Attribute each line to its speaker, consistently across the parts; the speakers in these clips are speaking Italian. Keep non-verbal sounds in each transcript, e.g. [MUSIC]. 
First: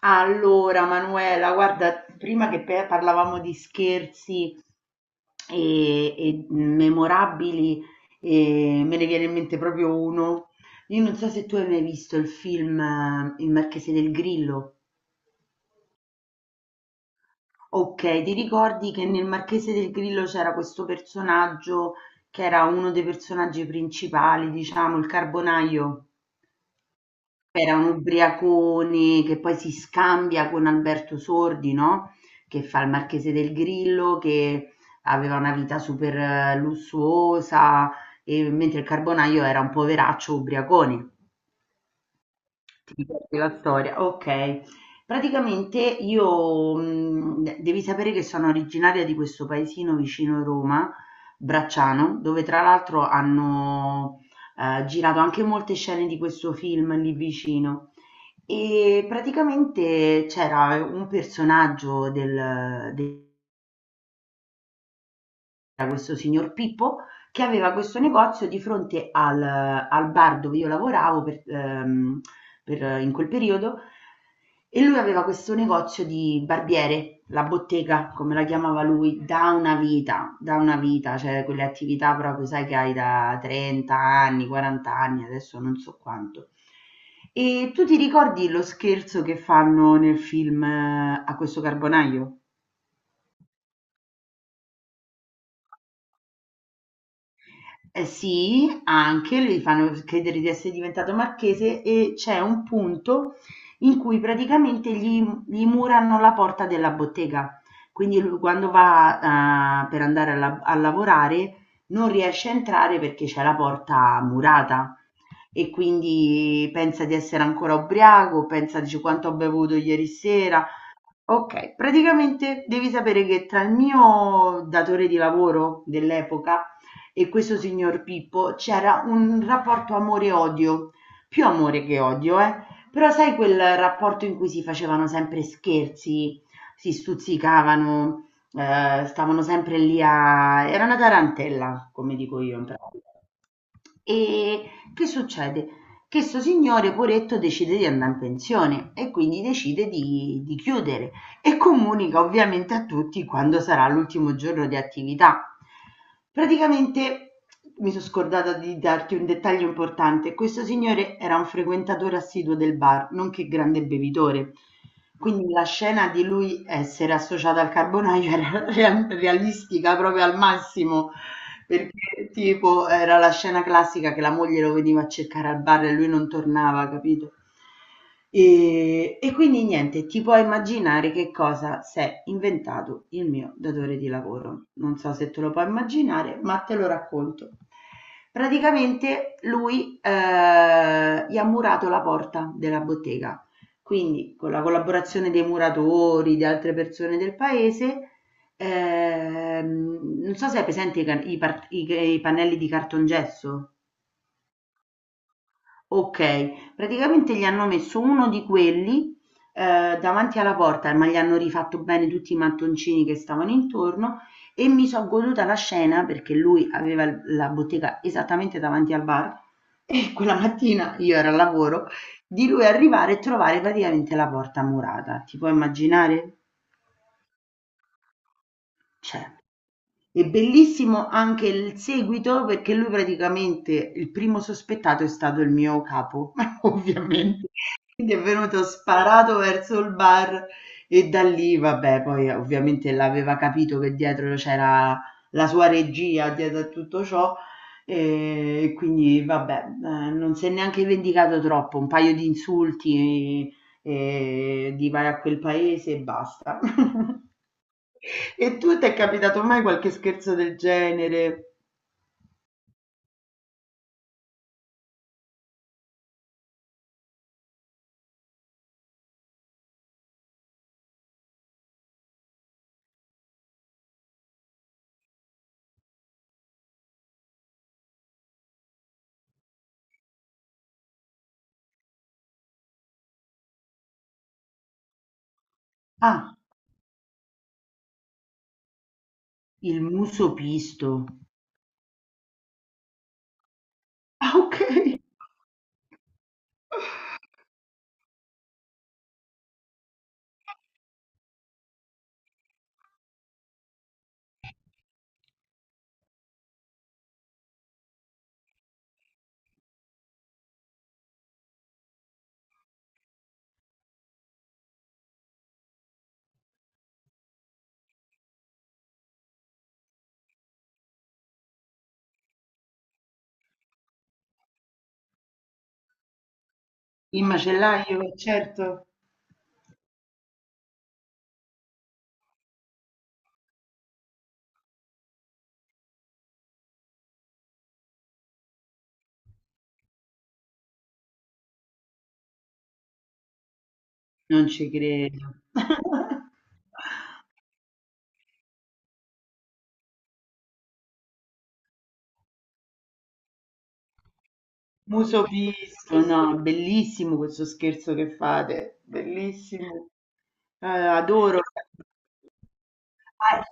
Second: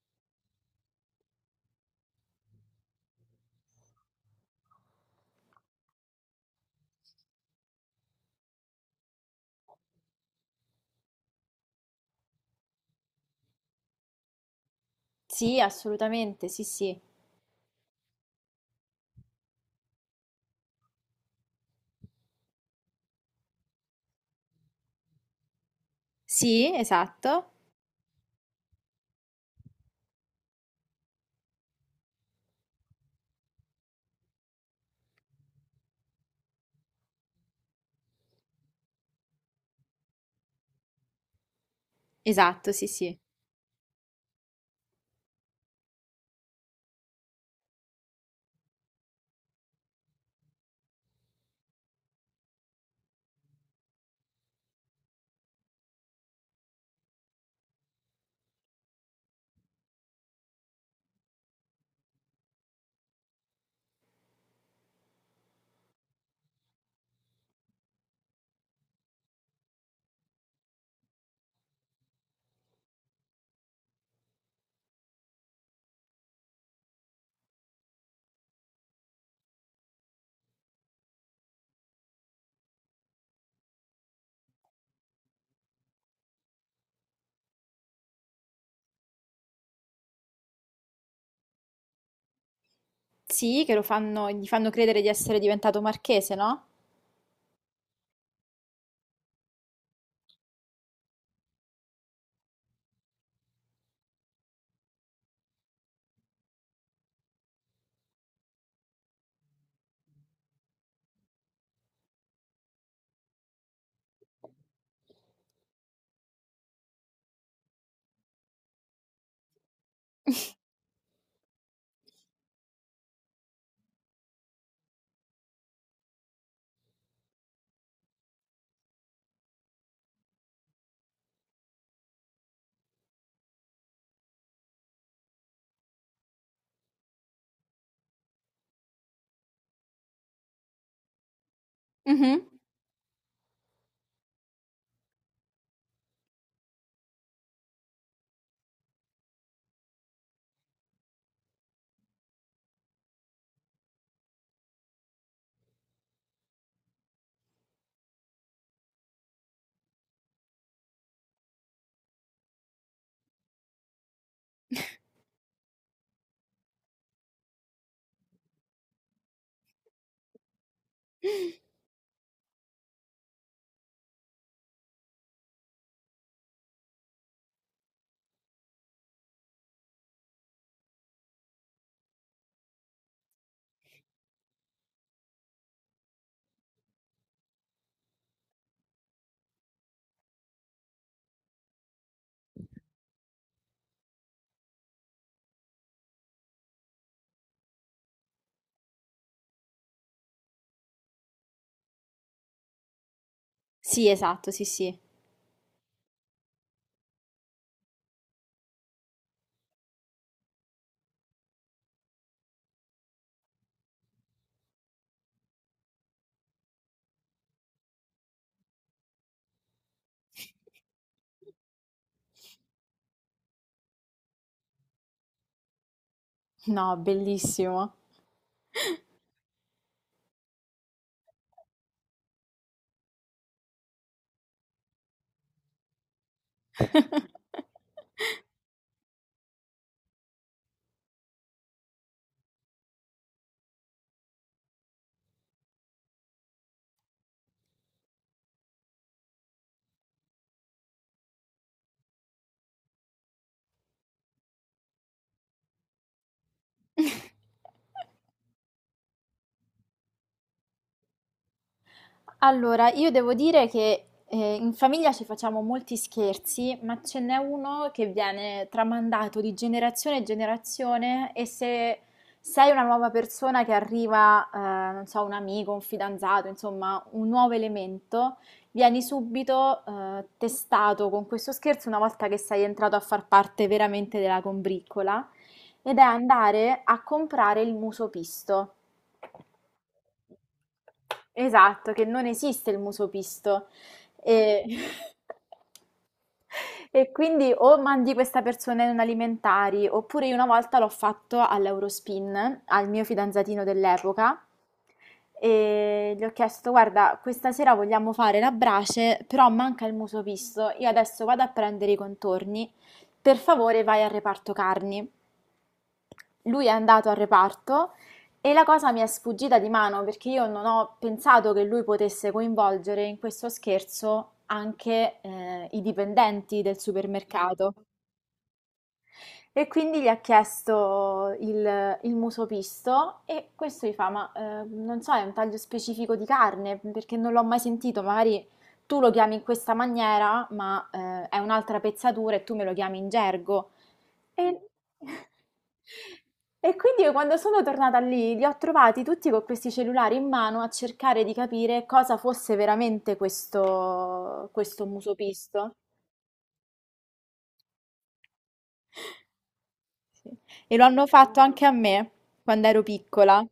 Speaker 1: Allora, Manuela, guarda, prima che parlavamo di scherzi e memorabili, e me ne viene in mente proprio uno. Io non so se tu hai mai visto il film Il Marchese del Grillo.
Speaker 2: Sì, assolutamente, sì, sì.
Speaker 1: Ok, ti ricordi che nel Marchese del Grillo c'era questo personaggio che era uno dei personaggi principali, diciamo, il carbonaio?
Speaker 2: Sì, esatto.
Speaker 1: Era un ubriacone che poi si scambia con Alberto Sordi, no, che fa il Marchese del Grillo, che aveva una vita super lussuosa, e mentre il Carbonaio era un poveraccio ubriacone.
Speaker 2: Esatto, sì,
Speaker 1: Ti
Speaker 2: sì.
Speaker 1: ricordi la storia? Ok. Praticamente io, devi sapere che sono originaria di questo paesino vicino Roma, Bracciano, dove tra l'altro hanno girato anche molte scene di questo film lì vicino. E praticamente c'era un personaggio. Del, del C'era questo signor Pippo che aveva questo negozio di fronte al, bar dove io lavoravo in quel periodo e lui aveva questo negozio di barbiere, la bottega, come la chiamava lui, da una vita, cioè quelle attività proprio, sai, che hai da 30 anni, 40 anni, adesso non so quanto. E tu ti ricordi lo scherzo che fanno nel film, a questo carbonaio?
Speaker 2: Sì, che lo fanno, gli fanno credere di essere diventato marchese, no?
Speaker 1: Sì, anche gli fanno credere di essere diventato marchese e c'è un punto in cui praticamente gli murano la porta della bottega. Quindi lui quando va per andare a lavorare non riesce a entrare perché c'è la porta murata e quindi pensa di essere ancora ubriaco, pensa, dice: "Quanto ho bevuto ieri sera". Okay, praticamente devi sapere che tra il mio datore di lavoro dell'epoca e questo signor Pippo c'era un rapporto amore-odio, più amore che odio, però sai, quel rapporto in cui si facevano sempre scherzi, si stuzzicavano, stavano sempre lì, a era una tarantella, come dico
Speaker 2: Mhm.
Speaker 1: io in pratica. E che succede? Che sto signore, poretto, decide di andare in pensione e quindi decide di chiudere e comunica ovviamente a tutti quando sarà l'ultimo giorno di attività. Praticamente mi sono scordata di darti un dettaglio importante. Questo signore era un frequentatore assiduo del bar, nonché grande bevitore. Quindi la scena di lui essere associato al carbonaio [LAUGHS] era realistica proprio al massimo, perché tipo era la scena classica, che la moglie lo veniva a cercare al bar e lui non tornava, capito? E quindi niente, ti puoi immaginare che cosa si è inventato il mio datore di lavoro. Non so se te lo puoi immaginare, ma te lo racconto. Praticamente lui gli ha murato la porta della bottega, quindi con la collaborazione dei muratori, di altre persone del paese. Non so se hai presente i, can- i par- i- i pannelli di cartongesso.
Speaker 2: Sì, esatto, sì, sì.
Speaker 1: Ok, praticamente gli hanno messo uno di quelli davanti alla porta, ma gli hanno rifatto bene tutti i mattoncini che stavano intorno e mi sono goduta la scena, perché lui aveva la bottega esattamente davanti al bar e quella mattina io ero al lavoro, di lui arrivare e trovare praticamente la porta murata. Ti puoi immaginare?
Speaker 2: No, bellissimo.
Speaker 1: Cioè. È bellissimo anche il seguito, perché lui praticamente il primo sospettato è stato il mio capo, [LAUGHS] ovviamente.
Speaker 2: [LAUGHS]
Speaker 1: Quindi è venuto sparato verso il bar e da lì, vabbè, poi ovviamente l'aveva capito che dietro c'era la sua regia, dietro a tutto ciò, e quindi vabbè, non si è neanche vendicato troppo, un paio di insulti di vai a quel paese e basta. [LAUGHS] E tu ti è capitato mai qualche scherzo del genere?
Speaker 2: Allora, io devo dire che in famiglia ci facciamo molti scherzi, ma ce n'è uno che viene tramandato di generazione in generazione e se sei una nuova persona che arriva, non so, un amico, un fidanzato, insomma, un nuovo elemento, vieni subito testato con questo scherzo una volta che sei entrato a far parte veramente della combriccola ed è
Speaker 1: Ah,
Speaker 2: andare a comprare il muso pisto.
Speaker 1: il muso pisto.
Speaker 2: Esatto, che non esiste il muso pisto.
Speaker 1: Ah,
Speaker 2: E...
Speaker 1: okay.
Speaker 2: [LAUGHS] E quindi o mandi questa persona in un alimentari, oppure io una volta l'ho fatto all'Eurospin, al mio fidanzatino dell'epoca, e gli ho chiesto, guarda, questa sera vogliamo fare la brace, però manca il muso pisto, io adesso vado a prendere i contorni, per favore vai al reparto carni. Lui è andato al reparto e la cosa mi è sfuggita di mano perché io non ho pensato che lui potesse coinvolgere in questo scherzo anche i dipendenti del
Speaker 1: Il
Speaker 2: supermercato.
Speaker 1: macellaio, certo.
Speaker 2: E quindi gli ha chiesto il muso pisto e questo gli fa, ma non so, è un taglio specifico di carne perché non l'ho mai sentito, magari tu lo chiami in questa maniera, ma è un'altra pezzatura e tu me lo chiami in gergo.
Speaker 1: Non
Speaker 2: E
Speaker 1: ci credo.
Speaker 2: [LAUGHS]
Speaker 1: [LAUGHS]
Speaker 2: e quindi io quando sono tornata lì, li ho trovati tutti con questi cellulari in mano a cercare di capire cosa fosse veramente questo, questo muso
Speaker 1: Muso
Speaker 2: pisto.
Speaker 1: pisto, no, bellissimo questo scherzo che fate, bellissimo.
Speaker 2: Sì. E lo hanno
Speaker 1: Adoro.
Speaker 2: fatto anche a me quando ero
Speaker 1: Ah,
Speaker 2: piccola.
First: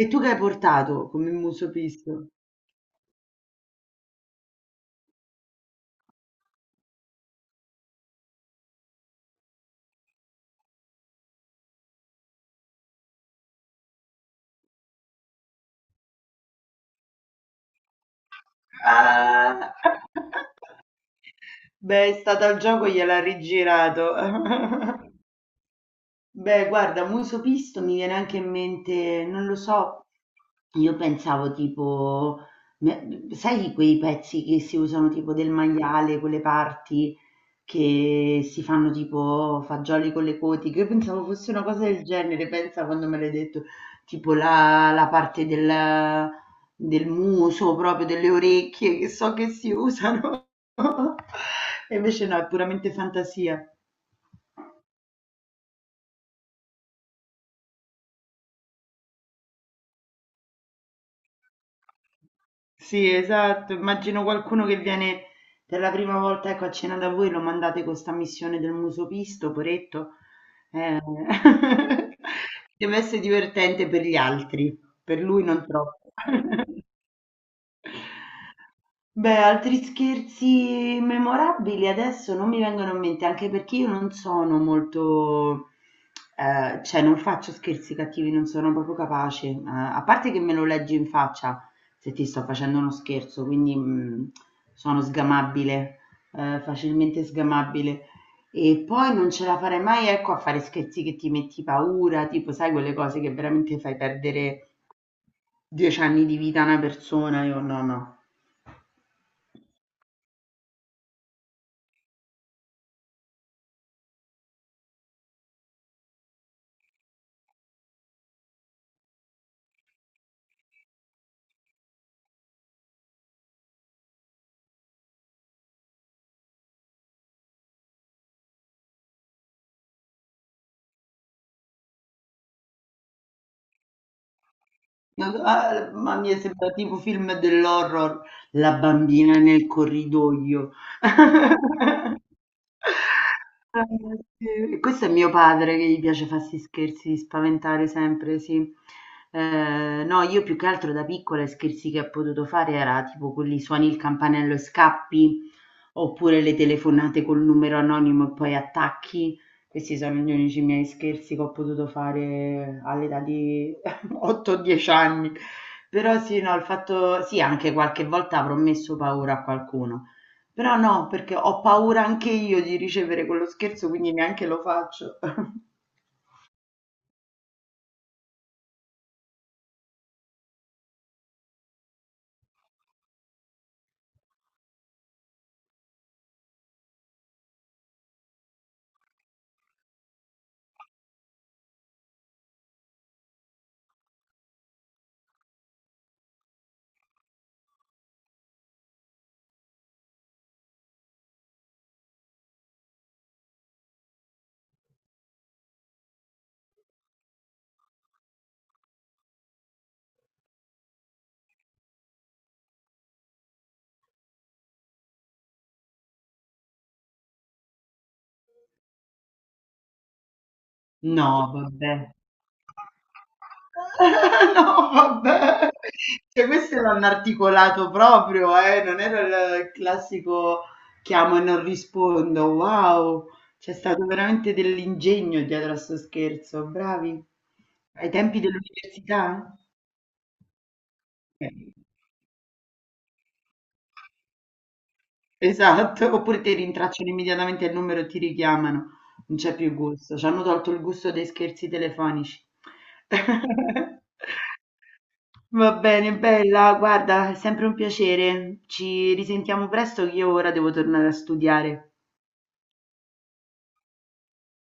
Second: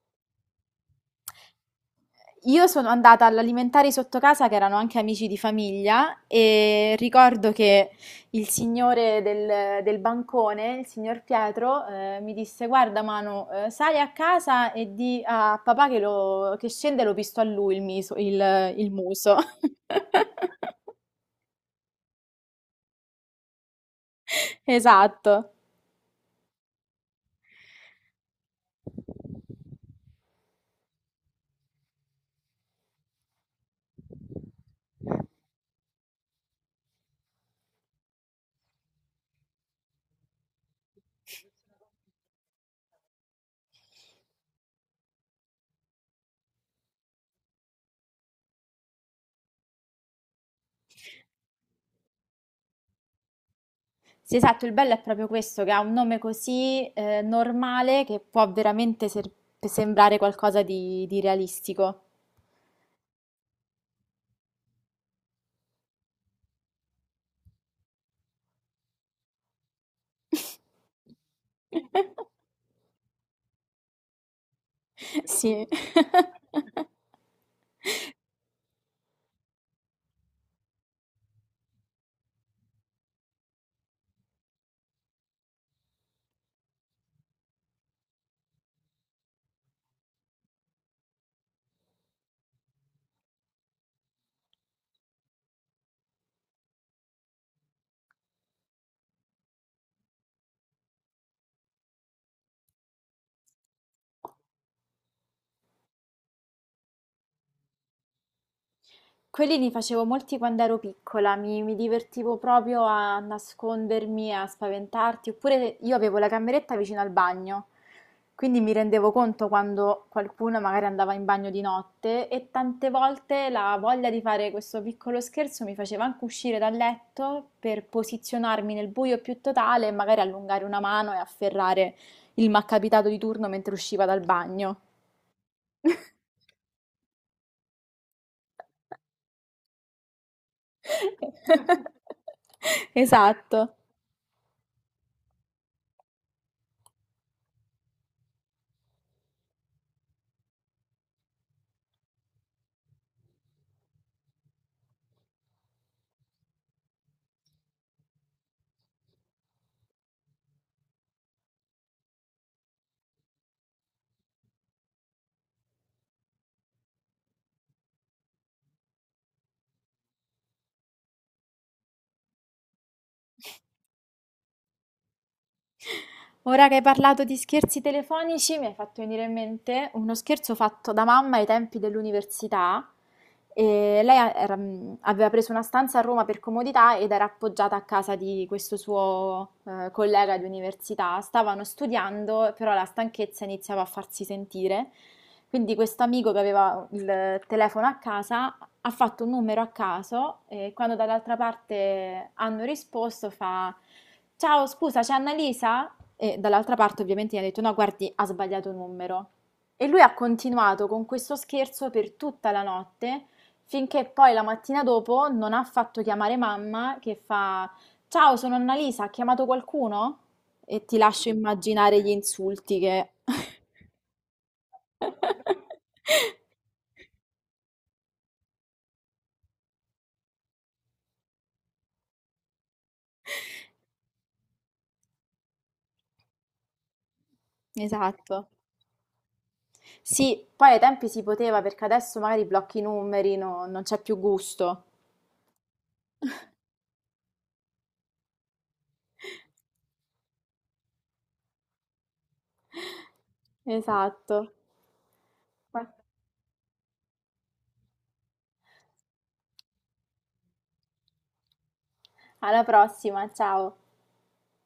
Speaker 1: e tu che hai portato come muso pisto?
Speaker 2: Io sono andata all'alimentari sotto casa che erano anche amici di famiglia e ricordo che il signore del bancone, il signor Pietro, mi disse: Guarda, Manu, sali a casa e di a papà che, che scende e lo pisto a lui il, il muso.
Speaker 1: Ah!
Speaker 2: [LAUGHS]
Speaker 1: [LAUGHS] Beh, è stato al gioco, gliel'ha rigirato. [LAUGHS]
Speaker 2: Esatto.
Speaker 1: Beh, guarda, muso pisto mi viene anche in mente, non lo so, io pensavo tipo, sai quei pezzi che si usano tipo del maiale, quelle parti che si fanno tipo fagioli con le coti, che io pensavo fosse una cosa del genere, pensa quando me l'hai detto, tipo la parte del muso, proprio delle orecchie, che so che si usano, [LAUGHS] e invece no, è puramente fantasia.
Speaker 2: Sì, esatto, il bello è proprio questo, che ha un nome così normale che può veramente sembrare qualcosa di realistico.
Speaker 1: Sì, esatto. Immagino qualcuno che viene per la prima volta, ecco, a cena da voi, lo mandate con sta missione del muso pisto, poretto. Eh, [LAUGHS]
Speaker 2: [LAUGHS]
Speaker 1: deve essere divertente per gli altri, per lui non
Speaker 2: Sì.
Speaker 1: troppo.
Speaker 2: [LAUGHS]
Speaker 1: Beh, altri scherzi memorabili adesso non mi vengono in mente, anche perché io non sono molto, cioè non faccio scherzi cattivi, non sono proprio capace, a parte che me lo leggi in faccia se ti sto facendo uno scherzo, quindi sono sgamabile, facilmente sgamabile. E poi non ce la farei mai, ecco, a fare scherzi che ti metti paura, tipo, sai, quelle cose che veramente fai perdere 10 anni di vita a una persona, io no, no.
Speaker 2: Quelli li facevo molti quando ero piccola, mi divertivo proprio a nascondermi, a spaventarti, oppure io avevo la cameretta vicino al bagno, quindi mi rendevo conto quando qualcuno magari andava in bagno di notte e tante volte la voglia di fare questo piccolo scherzo mi faceva anche uscire dal letto per posizionarmi nel buio più totale e magari allungare una mano e afferrare il malcapitato di turno mentre usciva dal bagno.
Speaker 1: Ah, ma mi è sembrato tipo film dell'horror, la bambina nel corridoio. [LAUGHS]
Speaker 2: [LAUGHS] Esatto.
Speaker 1: Ah, sì. Questo è mio padre che gli piace farsi scherzi, di spaventare sempre, sì. No, io più che altro da piccola i scherzi che ho potuto fare era tipo quelli, suoni il campanello e scappi, oppure le telefonate col numero anonimo e poi attacchi. Questi sono gli unici miei scherzi che ho potuto fare all'età di 8 o 10 anni, però sì, no, il fatto, sì, anche qualche volta avrò messo paura a qualcuno, però no, perché ho paura anche io di ricevere quello scherzo, quindi neanche lo faccio. [LAUGHS]
Speaker 2: Ora che hai parlato di scherzi telefonici, mi hai fatto venire in mente uno scherzo fatto da mamma ai tempi dell'università. E lei aveva preso una stanza a Roma per comodità ed era appoggiata a casa di questo suo collega di università. Stavano studiando, però la stanchezza iniziava a farsi sentire. Quindi questo amico che aveva il telefono a casa ha fatto un numero a caso e quando dall'altra parte hanno risposto fa: Ciao, scusa, c'è Annalisa? E dall'altra parte ovviamente gli ha detto: No, guardi, ha sbagliato un numero. E lui ha continuato con questo scherzo per tutta la notte, finché poi la mattina dopo non ha fatto chiamare mamma che fa: Ciao, sono Annalisa, ha chiamato qualcuno? E ti lascio
Speaker 1: No,
Speaker 2: immaginare gli
Speaker 1: vabbè.
Speaker 2: insulti
Speaker 1: [LAUGHS]
Speaker 2: che...
Speaker 1: No, vabbè. Cioè,
Speaker 2: [LAUGHS]
Speaker 1: questo l'hanno articolato proprio, non era il classico chiamo e non rispondo. Wow, c'è stato veramente dell'ingegno dietro a sto scherzo, bravi. Ai tempi
Speaker 2: Esatto.
Speaker 1: dell'università?
Speaker 2: Sì, poi ai tempi si
Speaker 1: Eh,
Speaker 2: poteva perché adesso magari blocchi i numeri, non c'è più gusto.
Speaker 1: Esatto, oppure ti rintracciano immediatamente il numero e ti richiamano. Non c'è più gusto, ci hanno tolto il gusto dei scherzi telefonici. [LAUGHS]
Speaker 2: Esatto.
Speaker 1: Va
Speaker 2: Ma-
Speaker 1: bene, bella, guarda, è sempre un piacere. Ci risentiamo presto che io ora devo tornare a studiare.
Speaker 2: Alla prossima, ciao.